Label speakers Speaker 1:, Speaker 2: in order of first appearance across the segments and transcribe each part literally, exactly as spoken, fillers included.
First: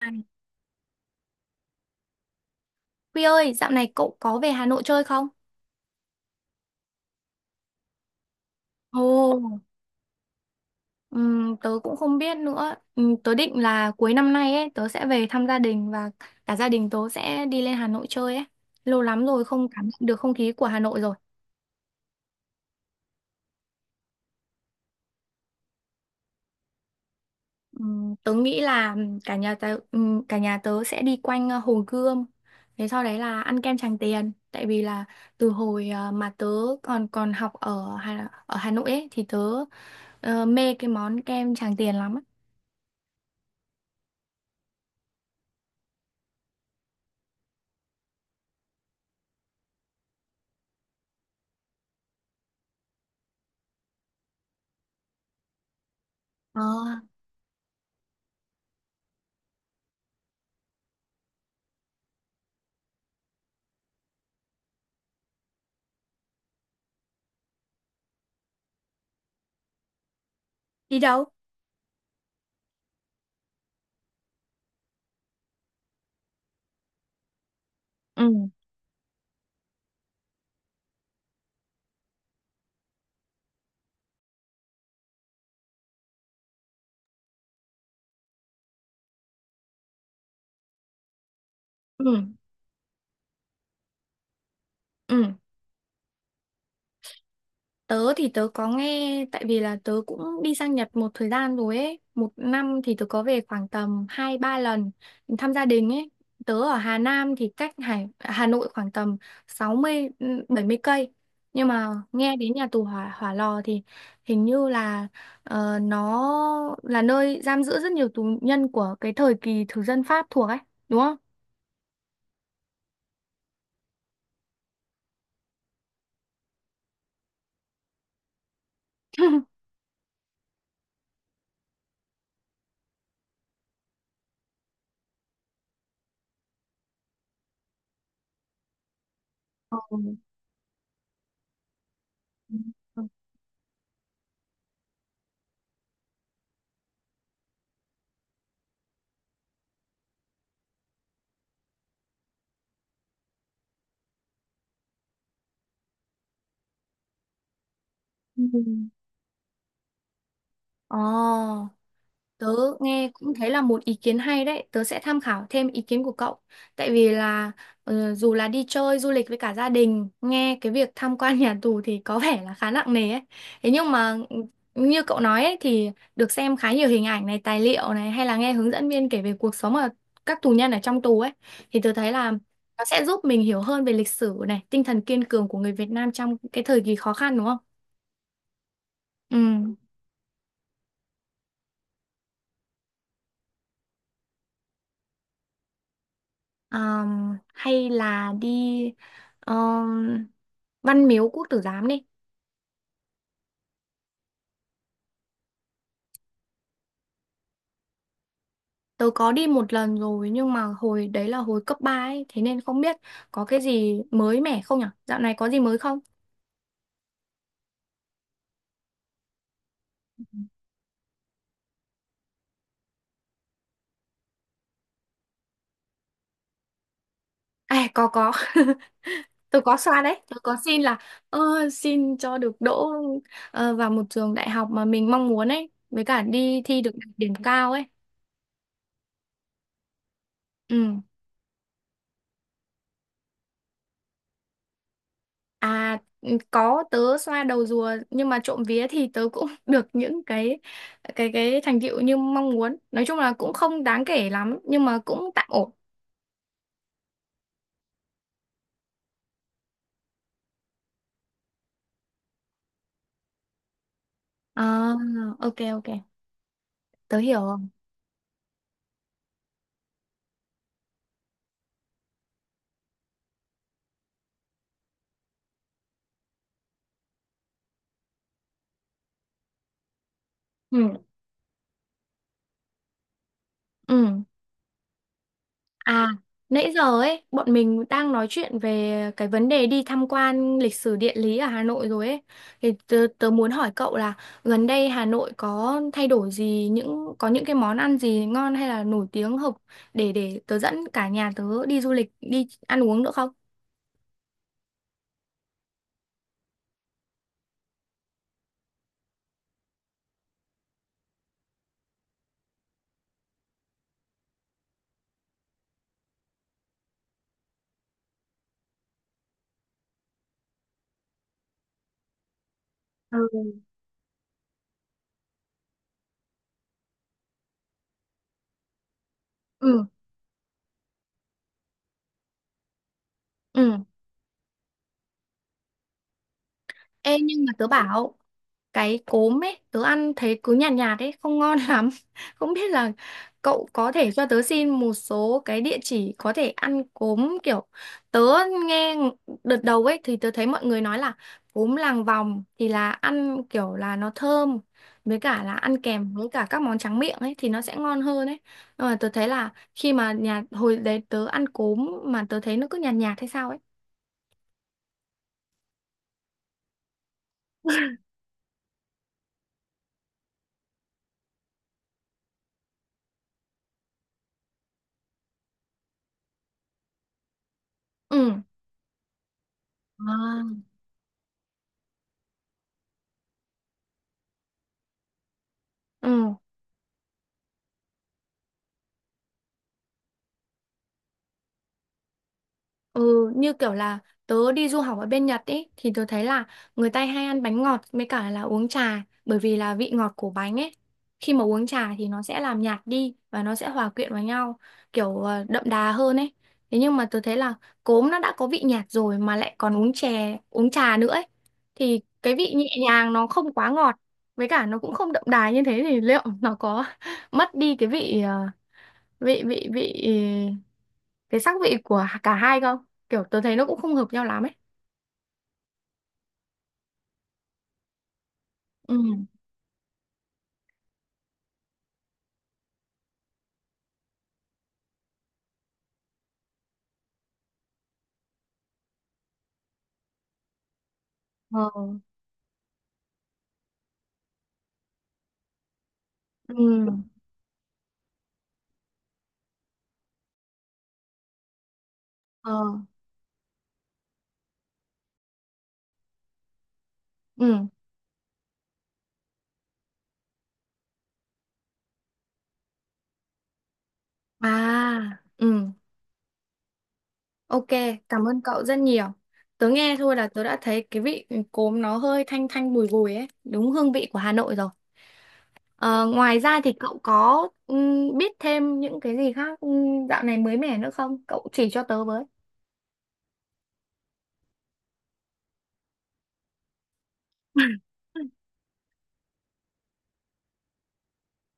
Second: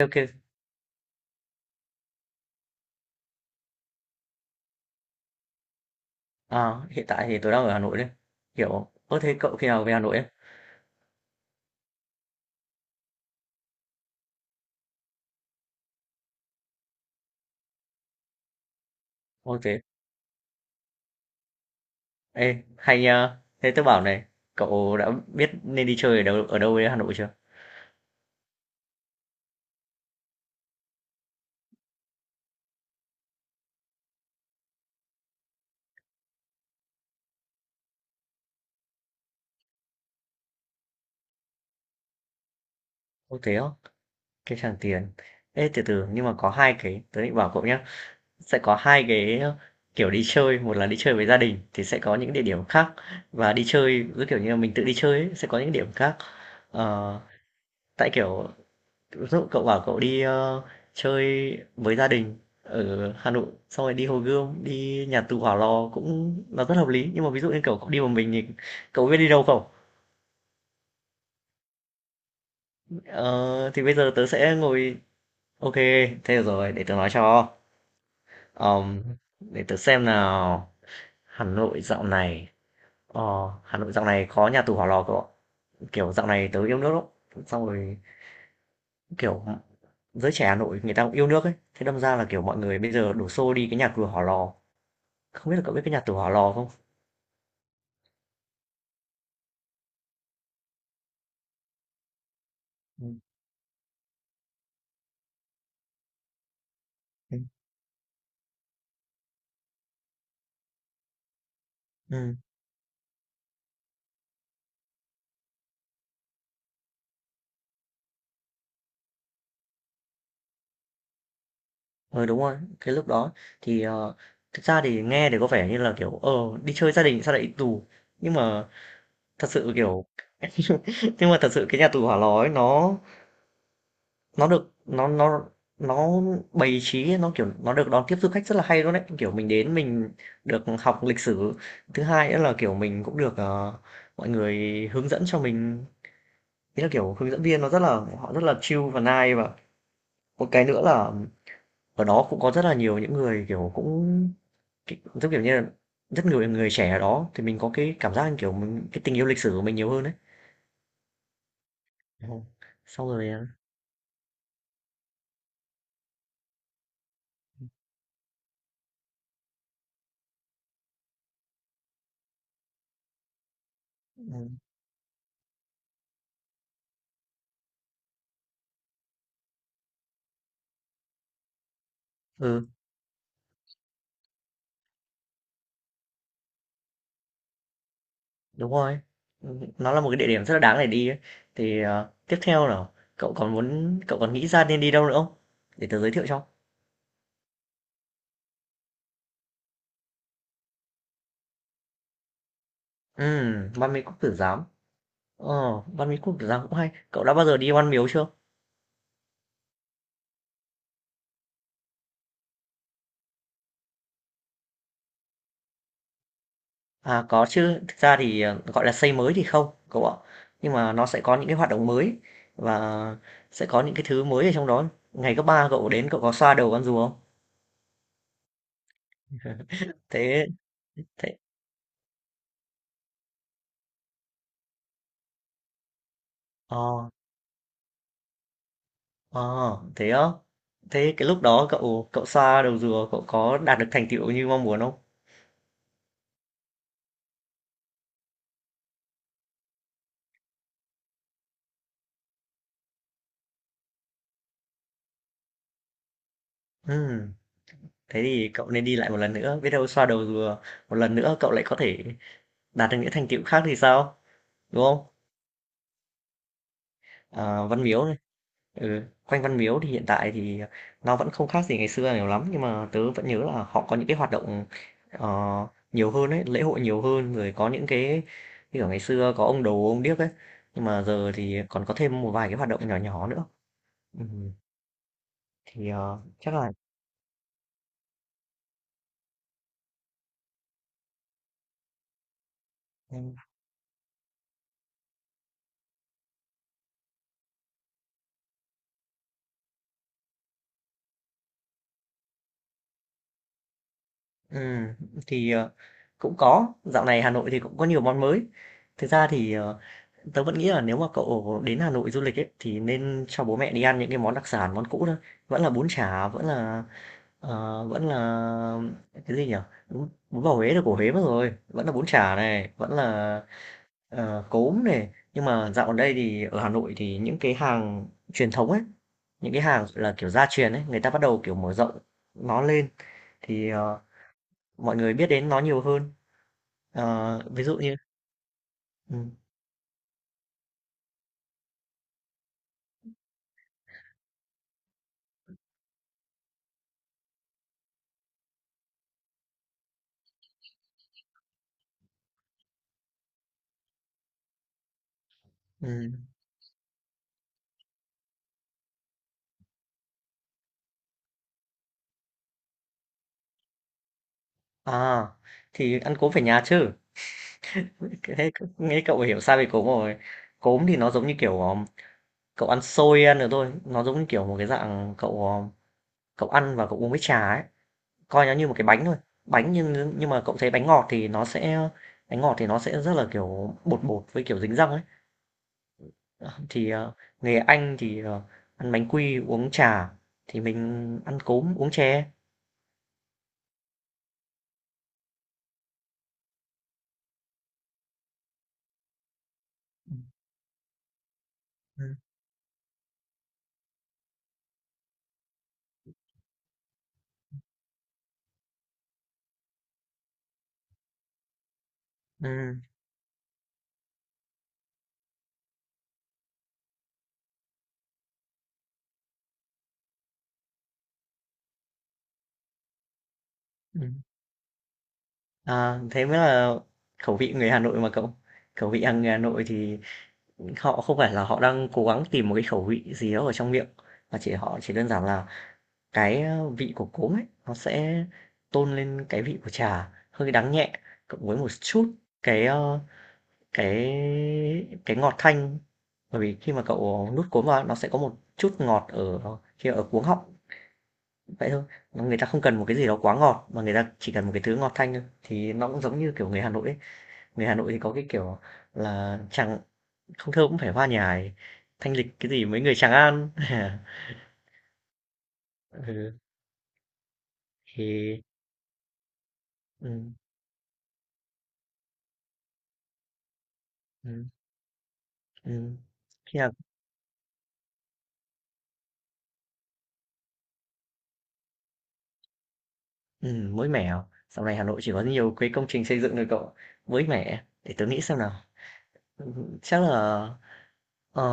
Speaker 1: À,
Speaker 2: OK.
Speaker 1: Huy ơi, dạo này cậu có về Hà Nội chơi không?
Speaker 2: Ờ, hiện tại thì tôi đang ở Hà Nội đấy. Kiểu, ơ thế cậu
Speaker 1: Ồ,
Speaker 2: khi nào về Hà Nội ấy?
Speaker 1: ừm, tớ cũng không biết nữa. Ừm, tớ định là cuối năm nay ấy, tớ sẽ về thăm gia đình và cả gia đình tớ sẽ đi lên Hà Nội chơi ấy. Lâu lắm rồi
Speaker 2: Ô
Speaker 1: không
Speaker 2: thế,
Speaker 1: cảm nhận được không khí của Hà Nội rồi.
Speaker 2: ê, hay nhờ. Thế tôi bảo này, cậu đã biết nên đi chơi ở đâu ở đâu ở Hà Nội chưa?
Speaker 1: Ừm, tớ nghĩ là ừm, cả nhà tớ, ừm, cả nhà tớ sẽ đi quanh ờ, Hồ Gươm. Thế sau đấy là ăn kem Tràng Tiền. Tại vì là từ hồi ờ, mà tớ còn còn học ở Hà, ở Hà Nội ấy thì tớ ờ, mê cái món kem Tràng Tiền lắm á.
Speaker 2: Ô thế á, cái Tràng Tiền. Ê, từ từ, nhưng mà có hai cái, tôi định bảo cậu nhé. Sẽ có hai cái ờ, kiểu đi chơi, một là đi chơi với gia đình thì sẽ có những địa điểm khác. Và đi chơi, cứ kiểu như là mình tự đi chơi ấy, sẽ có những địa điểm khác.
Speaker 1: Ờ,
Speaker 2: Ờ, tại kiểu, ví dụ cậu bảo cậu đi ờ, chơi với gia đình ở Hà Nội xong rồi đi Hồ Gươm, đi nhà tù Hỏa Lò cũng là rất hợp lý, nhưng mà ví dụ như kiểu cậu đi một mình thì cậu biết đi đâu không?
Speaker 1: đi đâu?
Speaker 2: Ờ, thì bây giờ tớ sẽ ngồi, ok, thế được rồi, để tớ nói cho.
Speaker 1: Ừ,
Speaker 2: Ờm, để tớ xem nào. Hà Nội dạo này, ờ, Hà Nội dạo này có nhà tù Hỏa Lò cậu ạ. Kiểu dạo này tớ yêu nước lắm, xong rồi kiểu giới trẻ Hà Nội người ta cũng yêu nước ấy, thế đâm ra
Speaker 1: ừ,
Speaker 2: là kiểu mọi người bây giờ đổ xô đi cái nhà tù Hỏa Lò.
Speaker 1: ừ,
Speaker 2: Không biết là cậu biết cái nhà tù Hỏa Lò không?
Speaker 1: tớ thì tớ có nghe, tại vì là tớ cũng đi sang Nhật một thời gian rồi ấy, một năm thì tớ
Speaker 2: Ừ,
Speaker 1: có về khoảng tầm hai ba lần thăm gia đình ấy. Tớ ở Hà Nam
Speaker 2: ừ, Ừm,
Speaker 1: thì cách Hải Hà Nội khoảng tầm sáu mươi, ừ, bảy mươi cây, nhưng mà
Speaker 2: ừ.
Speaker 1: nghe đến nhà tù hỏa Hỏa Lò thì hình như là ờ, nó là nơi giam giữ rất nhiều tù nhân của cái thời kỳ thực dân Pháp thuộc ấy, đúng không?
Speaker 2: Ờ, đúng rồi, cái lúc đó thì, ờ, thực ra thì nghe thì có vẻ như là, kiểu, ờ, đi chơi gia đình sao lại đi tù, nhưng mà thật sự, kiểu, nhưng mà thật sự cái nhà tù Hỏa Lò ấy nó nó được nó nó nó bày trí, nó, kiểu, nó được đón tiếp du khách rất là hay luôn đấy. Kiểu, mình đến
Speaker 1: Ừ.
Speaker 2: mình được học lịch sử, thứ hai nữa là, kiểu,
Speaker 1: Ừ.
Speaker 2: mình cũng được, ờ, mọi người hướng dẫn cho mình, ý là, kiểu, hướng dẫn viên nó rất là, họ rất là chill và nice. Và một cái nữa là ở đó cũng có rất là nhiều những người, kiểu, cũng rất kiểu như là, rất nhiều người trẻ ở đó thì mình có cái cảm giác như,
Speaker 1: Ừ.
Speaker 2: kiểu, mình cái tình yêu lịch sử của mình nhiều hơn đấy.
Speaker 1: Ồ.
Speaker 2: Ồ,
Speaker 1: Tớ
Speaker 2: xong
Speaker 1: nghe
Speaker 2: rồi,
Speaker 1: cũng
Speaker 2: à
Speaker 1: thấy là một ý kiến hay đấy, tớ sẽ tham khảo thêm ý kiến của cậu. Tại vì là ờ, dù là đi chơi du lịch với cả gia đình, nghe cái việc tham quan nhà tù thì có vẻ là khá nặng nề ấy. Thế nhưng mà ừ,
Speaker 2: ừm,
Speaker 1: như cậu nói ấy, thì được xem khá nhiều hình ảnh này, tài liệu này, hay là nghe hướng dẫn viên kể về cuộc sống ở các tù nhân ở trong tù ấy, thì tớ thấy là
Speaker 2: ừ,
Speaker 1: nó sẽ giúp mình hiểu hơn về lịch sử này, tinh thần kiên cường của người Việt Nam trong cái thời kỳ khó khăn, đúng không?
Speaker 2: đúng rồi.
Speaker 1: Ừ.
Speaker 2: Ừm, nó là một cái địa điểm rất là đáng để đi ấy. Thì, ờ, tiếp theo là cậu còn muốn cậu còn nghĩ ra nên đi đâu nữa không? Để tớ giới thiệu cho.
Speaker 1: Ờm, hay là đi ờm, Văn Miếu Quốc Tử Giám đi.
Speaker 2: Ừm, Ban Mỹ Quốc Tử Giám. Ờ, Ban Mỹ Quốc Tử Giám cũng hay. Cậu đã bao giờ đi Ban Miếu chưa?
Speaker 1: Tớ có đi một lần rồi nhưng mà hồi đấy là hồi cấp ba ấy, thế nên không biết có cái gì mới mẻ không nhở. Dạo này có gì mới không?
Speaker 2: À, có chứ. Thực ra thì, ờ, gọi là, xây mới thì không, cậu ạ. Nhưng mà nó sẽ có những cái hoạt động mới và sẽ có những cái thứ mới ở trong đó. Ngày cấp ba cậu đến cậu có xoa đầu con rùa không?
Speaker 1: À, có có. Tớ có xoa đấy, tớ
Speaker 2: Thế
Speaker 1: có xin là
Speaker 2: thế
Speaker 1: ơ, xin cho được đỗ ờ, vào một trường đại học mà mình mong muốn ấy, với cả đi thi được
Speaker 2: ờ,
Speaker 1: điểm cao ấy.
Speaker 2: ờ, thế á?
Speaker 1: Ừ.
Speaker 2: Thế cái lúc đó cậu cậu xoa đầu rùa cậu có đạt được thành tựu như mong muốn không?
Speaker 1: À ừ, có, tớ xoa đầu rùa nhưng mà trộm vía thì tớ cũng được những cái cái cái thành tựu như mong muốn. Nói chung là cũng không đáng kể lắm nhưng mà cũng tạm ổn.
Speaker 2: Ừm, thế thì cậu nên đi lại một lần nữa, biết đâu xoa đầu rùa một lần nữa cậu lại có thể đạt được những thành tựu khác thì sao,
Speaker 1: À,
Speaker 2: đúng không?
Speaker 1: ok ok. Tớ hiểu rồi.
Speaker 2: À, Văn Miếu. Ừ, quanh Văn Miếu thì hiện tại thì nó vẫn không khác gì ngày xưa nhiều lắm, nhưng mà tớ vẫn nhớ là họ có những cái hoạt động ờ, nhiều hơn ấy, lễ hội nhiều hơn, rồi có những cái như kiểu ngày xưa có ông đồ ông điếc ấy, nhưng
Speaker 1: Ừ.
Speaker 2: mà giờ thì còn có thêm một vài cái hoạt động nhỏ nhỏ nữa.
Speaker 1: Ừ.
Speaker 2: Ừ, thì
Speaker 1: À,
Speaker 2: ờ, chắc là
Speaker 1: nãy giờ ấy, bọn mình đang nói chuyện về cái vấn đề đi tham quan lịch sử địa lý ở Hà Nội rồi ấy. Thì tớ, tớ muốn hỏi cậu là gần đây Hà Nội có thay đổi gì, những có những cái món ăn gì ngon hay là nổi tiếng hợp để để tớ dẫn cả nhà tớ đi du lịch, đi ăn uống nữa không?
Speaker 2: ừ, thì ờ, cũng có, dạo này Hà Nội thì cũng có nhiều món mới. Thực ra thì ờ, tớ vẫn nghĩ là nếu mà cậu đến Hà Nội du lịch ấy thì nên cho bố mẹ đi ăn những cái món đặc sản món cũ thôi, vẫn là bún chả, vẫn là ờ, vẫn là cái gì nhỉ? Bún bún bò Huế là của Huế mất rồi, vẫn là bún chả này, vẫn là
Speaker 1: Ừ.
Speaker 2: ờ, cốm này. Nhưng mà dạo gần đây thì ở Hà Nội thì những cái hàng truyền thống ấy, những cái
Speaker 1: Ừ.
Speaker 2: hàng là kiểu gia truyền ấy, người ta bắt đầu kiểu mở rộng nó lên, thì
Speaker 1: Ừ.
Speaker 2: ờ, mọi người biết đến nó nhiều hơn.
Speaker 1: Ê
Speaker 2: Ờ,
Speaker 1: nhưng mà
Speaker 2: ví
Speaker 1: tớ
Speaker 2: dụ như
Speaker 1: bảo cái
Speaker 2: ừ,
Speaker 1: cốm ấy, tớ ăn thấy cứ nhạt nhạt ấy, không ngon lắm, không biết là cậu có thể cho tớ xin một số cái địa chỉ có thể ăn cốm, kiểu tớ nghe đợt đầu ấy thì tớ thấy mọi người nói là cốm làng vòng thì là ăn kiểu là nó thơm, với cả là ăn
Speaker 2: ừ.
Speaker 1: kèm với cả các món tráng miệng ấy thì nó sẽ ngon hơn ấy, nhưng mà tớ thấy là khi mà nhà hồi đấy tớ ăn cốm mà tớ thấy nó cứ nhạt nhạt hay sao ấy.
Speaker 2: À thì ăn cốm phải nhà chứ. Cái- thế nghe cậu hiểu sai về cốm rồi. Cốm thì nó giống như kiểu ờ, cậu ăn xôi ăn được thôi, nó giống như kiểu một cái dạng cậu ờ, cậu ăn và cậu uống với trà ấy,
Speaker 1: Ừ.
Speaker 2: coi nó như một cái bánh thôi. Bánh nhưng nhưng mà cậu
Speaker 1: À.
Speaker 2: thấy bánh ngọt thì nó sẽ, bánh ngọt thì nó sẽ rất là, kiểu, bột bột với, kiểu, dính răng ấy.
Speaker 1: Ừ.
Speaker 2: Ờ, thì, ờ, người Anh thì, ờ, ăn bánh quy, uống trà, thì mình ăn cốm, uống chè.
Speaker 1: Ừ, như kiểu là tớ đi du học ở bên Nhật ấy thì tớ thấy là người ta hay ăn bánh ngọt với cả là uống trà, bởi vì là vị ngọt
Speaker 2: Ừm,
Speaker 1: của bánh ấy khi mà uống trà thì
Speaker 2: ừm,
Speaker 1: nó sẽ làm nhạt đi và nó sẽ hòa quyện vào nhau, kiểu ờ, đậm đà hơn ấy. Thế nhưng mà tớ thấy là cốm nó đã có vị nhạt rồi mà lại còn uống chè, uống trà nữa ấy thì cái vị nhẹ
Speaker 2: ừm.
Speaker 1: nhàng nó không quá ngọt, với cả nó cũng không đậm đà như thế, thì liệu nó có mất đi cái vị ờ, vị vị vị cái sắc vị của cả hai không, kiểu tớ thấy nó cũng không hợp nhau lắm ấy.
Speaker 2: À, thế mới là khẩu vị người Hà Nội mà cậu. Khẩu
Speaker 1: Ừ.
Speaker 2: vị hàng người Hà Nội thì họ không phải là họ đang cố gắng tìm một cái khẩu vị gì đó ở trong miệng, mà chỉ họ chỉ đơn giản là cái, ơ, vị của cốm ấy, nó sẽ tôn lên cái vị của trà, hơi đắng nhẹ, cộng với
Speaker 1: Ờ.
Speaker 2: một chút cái, ơ, cái cái ngọt thanh, bởi vì
Speaker 1: Ừ.
Speaker 2: khi mà cậu nuốt cốm vào nó sẽ có một chút ngọt ở khi ở cuống họng, vậy thôi. Người ta
Speaker 1: Ờ.
Speaker 2: không cần một cái gì đó quá ngọt, mà người ta chỉ cần một cái thứ ngọt thanh thôi, thì nó cũng giống như kiểu người Hà Nội ấy.
Speaker 1: Ừ.
Speaker 2: Người Hà Nội thì có cái kiểu là chẳng không thơ cũng phải hoa nhài, thanh lịch cái gì mấy người Tràng An.
Speaker 1: À. Ừ.
Speaker 2: Ừ,
Speaker 1: Ok, cảm ơn
Speaker 2: thì
Speaker 1: cậu rất nhiều, tớ nghe thôi là
Speaker 2: ừm,
Speaker 1: tớ đã thấy cái vị cốm nó hơi thanh thanh bùi bùi ấy, đúng hương vị của Hà
Speaker 2: ừm,
Speaker 1: Nội rồi.
Speaker 2: ừm,
Speaker 1: ờ, Ngoài ra
Speaker 2: khi
Speaker 1: thì
Speaker 2: nào.
Speaker 1: cậu có ừm, biết thêm những cái gì khác ừm, dạo này mới mẻ nữa không, cậu chỉ cho tớ với.
Speaker 2: Ừm, mới mẻ à? Dạo này Hà Nội chỉ có nhiều cái công trình xây dựng thôi cậu. Mới mẻ, à? Để tớ nghĩ xem nào. Ừm, Chắc là ờ,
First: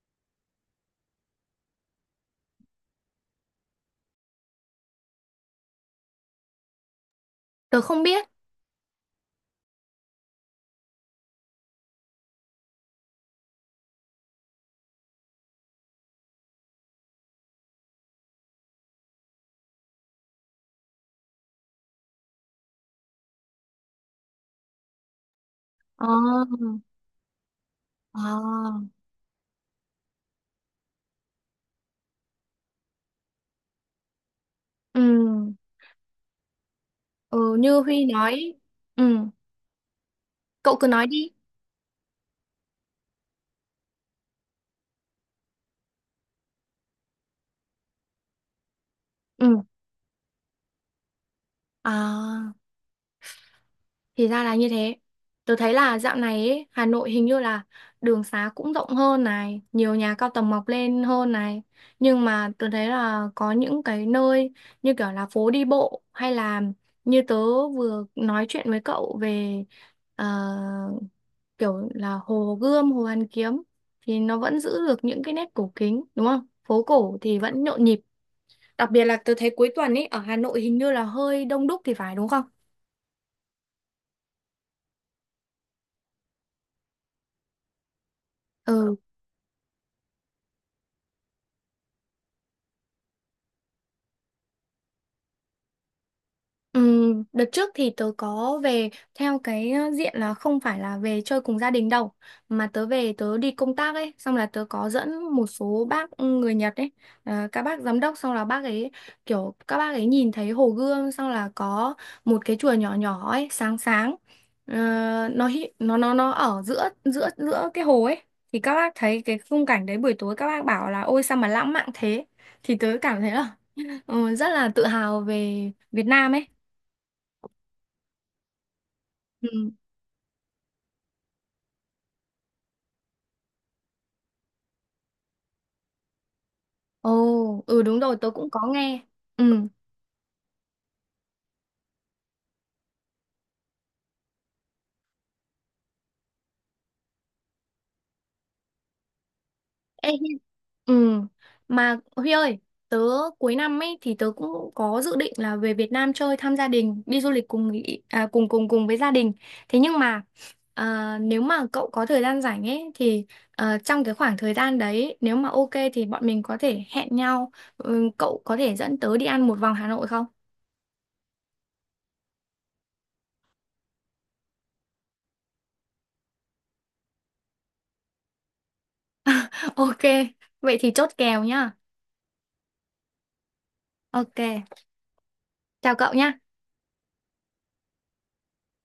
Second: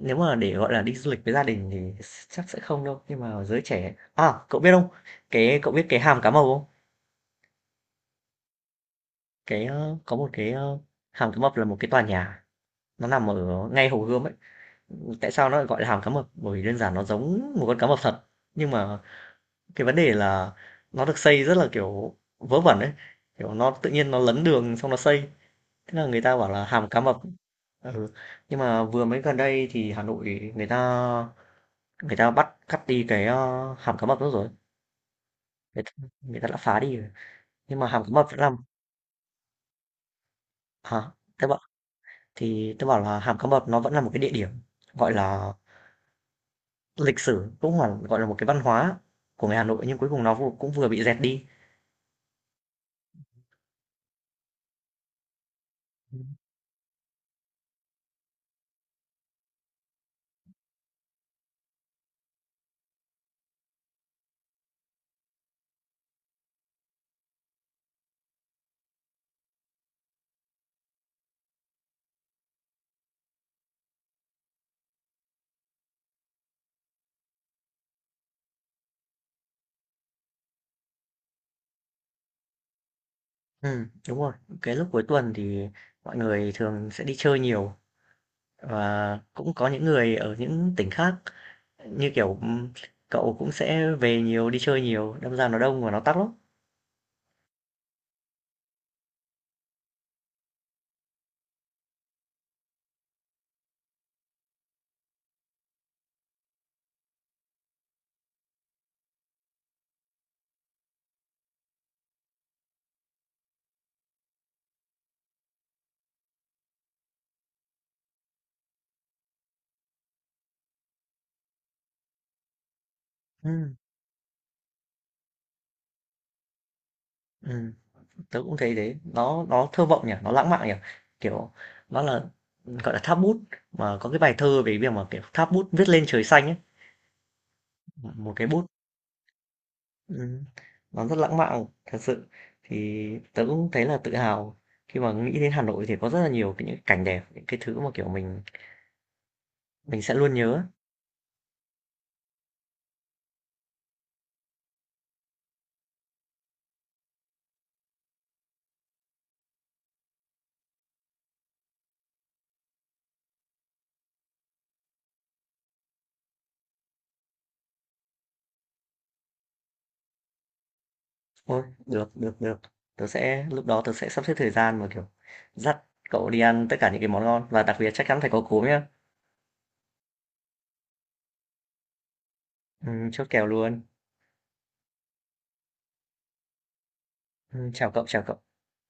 Speaker 2: nếu mà để gọi là đi du lịch với gia đình thì chắc sẽ không đâu, nhưng mà giới trẻ. À, cậu biết không? Cái cậu biết cái hàm cá mập không?
Speaker 1: Tớ không biết.
Speaker 2: Cái ờ, có một cái ờ, hàm cá mập là một cái tòa nhà, nó nằm ở ngay Hồ Gươm ấy. Tại sao nó lại gọi là hàm cá mập? Bởi vì đơn giản nó giống một con cá mập thật. Nhưng mà cái vấn đề là nó được xây rất là kiểu vớ vẩn ấy. Kiểu nó tự nhiên nó lấn đường xong nó xây, thế là người ta bảo là
Speaker 1: Ờ.
Speaker 2: hàm cá mập. Ừ.
Speaker 1: Ờ.
Speaker 2: Nhưng mà vừa mới gần đây thì Hà Nội người ta, người ta bắt cắt đi cái ờ, hàm cá mập đó rồi.
Speaker 1: Ừ.
Speaker 2: Người ta, người ta đã phá đi rồi.
Speaker 1: Ừ, như
Speaker 2: Nhưng mà hàm
Speaker 1: Huy
Speaker 2: cá mập vẫn
Speaker 1: nói.
Speaker 2: làm
Speaker 1: Ừ. Cậu cứ nói
Speaker 2: hả?
Speaker 1: đi.
Speaker 2: Thế bảo thì tôi bảo là hàm cá mập nó vẫn là một cái địa điểm gọi là lịch sử, cũng là gọi là một cái văn hóa của người
Speaker 1: Ừ.
Speaker 2: Hà Nội, nhưng cuối cùng nó vô- cũng vừa bị dẹt đi.
Speaker 1: À, thì ra là như thế. Tớ thấy là dạo này ấy, Hà Nội hình như là đường xá cũng rộng hơn này, nhiều nhà cao tầng mọc lên hơn này. Nhưng mà tớ thấy là có những cái nơi như kiểu là phố đi bộ, hay là như tớ vừa nói chuyện với cậu về ờ, kiểu là Hồ Gươm, Hồ Hoàn Kiếm thì nó vẫn giữ được những cái nét cổ kính, đúng không? Phố cổ thì vẫn nhộn nhịp. Đặc biệt là tớ thấy cuối tuần ấy ở Hà Nội hình như là hơi đông đúc thì phải, đúng không?
Speaker 2: Ừ, đúng rồi. Cái lúc cuối tuần thì mọi người thường sẽ đi chơi nhiều,
Speaker 1: Ừ.
Speaker 2: và cũng có những người ở những tỉnh khác, như kiểu, ừm, cậu cũng sẽ về nhiều, đi chơi nhiều, đâm ra nó đông và nó tắc lắm.
Speaker 1: Ừm, đợt trước thì tớ có về theo cái ờ, diện là không phải là về chơi cùng gia đình đâu, mà tớ về tớ đi công tác ấy, xong là tớ có dẫn một số bác ừ, người Nhật ấy, ờ, các bác giám đốc, xong là bác ấy, kiểu các bác ấy nhìn thấy hồ gươm xong là có một cái chùa nhỏ nhỏ ấy, sáng sáng. Ờ, nó hi- nó nó nó ở giữa giữa giữa cái hồ ấy, thì các bác thấy cái khung cảnh đấy buổi tối, các bác bảo là ôi sao mà lãng mạn thế, thì tớ cảm thấy là
Speaker 2: Ừm,
Speaker 1: ờ, rất là tự hào về Việt Nam ấy.
Speaker 2: ừm, tớ cũng thấy thế, nó nó
Speaker 1: Ừ.
Speaker 2: thơ vọng nhỉ, nó lãng mạn nhỉ, kiểu, nó là, gọi là, tháp bút, mà có cái bài thơ về việc mà, kiểu, tháp bút viết lên trời xanh ấy,
Speaker 1: Ồ, ừ đúng rồi, tớ
Speaker 2: một cái
Speaker 1: cũng có
Speaker 2: bút,
Speaker 1: nghe. Ừ.
Speaker 2: ừm, nó rất lãng mạn thật sự. Thì tớ cũng thấy là tự hào khi mà nghĩ đến Hà Nội thì có rất là nhiều cái những cảnh đẹp, những cái thứ mà, kiểu, mình mình
Speaker 1: Ê,
Speaker 2: sẽ luôn
Speaker 1: Hi-
Speaker 2: nhớ.
Speaker 1: ừ. Mà Huy ơi, tớ cuối năm ấy thì tớ cũng có dự định là về Việt Nam chơi thăm gia đình, đi du lịch cùng ý- à, cùng cùng cùng với gia đình. Thế nhưng mà à, nếu mà cậu có thời gian rảnh ấy thì à, trong cái khoảng thời gian đấy nếu mà ok thì bọn mình có thể hẹn nhau. Ừ, cậu có thể dẫn tớ đi ăn một vòng Hà Nội không?
Speaker 2: Ôi, được, được, được. Tớ sẽ, lúc đó tớ sẽ sắp xếp thời gian mà, kiểu, dắt cậu đi ăn tất cả những cái món ngon và đặc biệt chắc chắn phải có cốm nhá.
Speaker 1: Ok, vậy thì chốt kèo nhá.
Speaker 2: Ừm, chốt kèo luôn.
Speaker 1: Ok, chào cậu nhá.
Speaker 2: Ừm, chào cậu, chào cậu.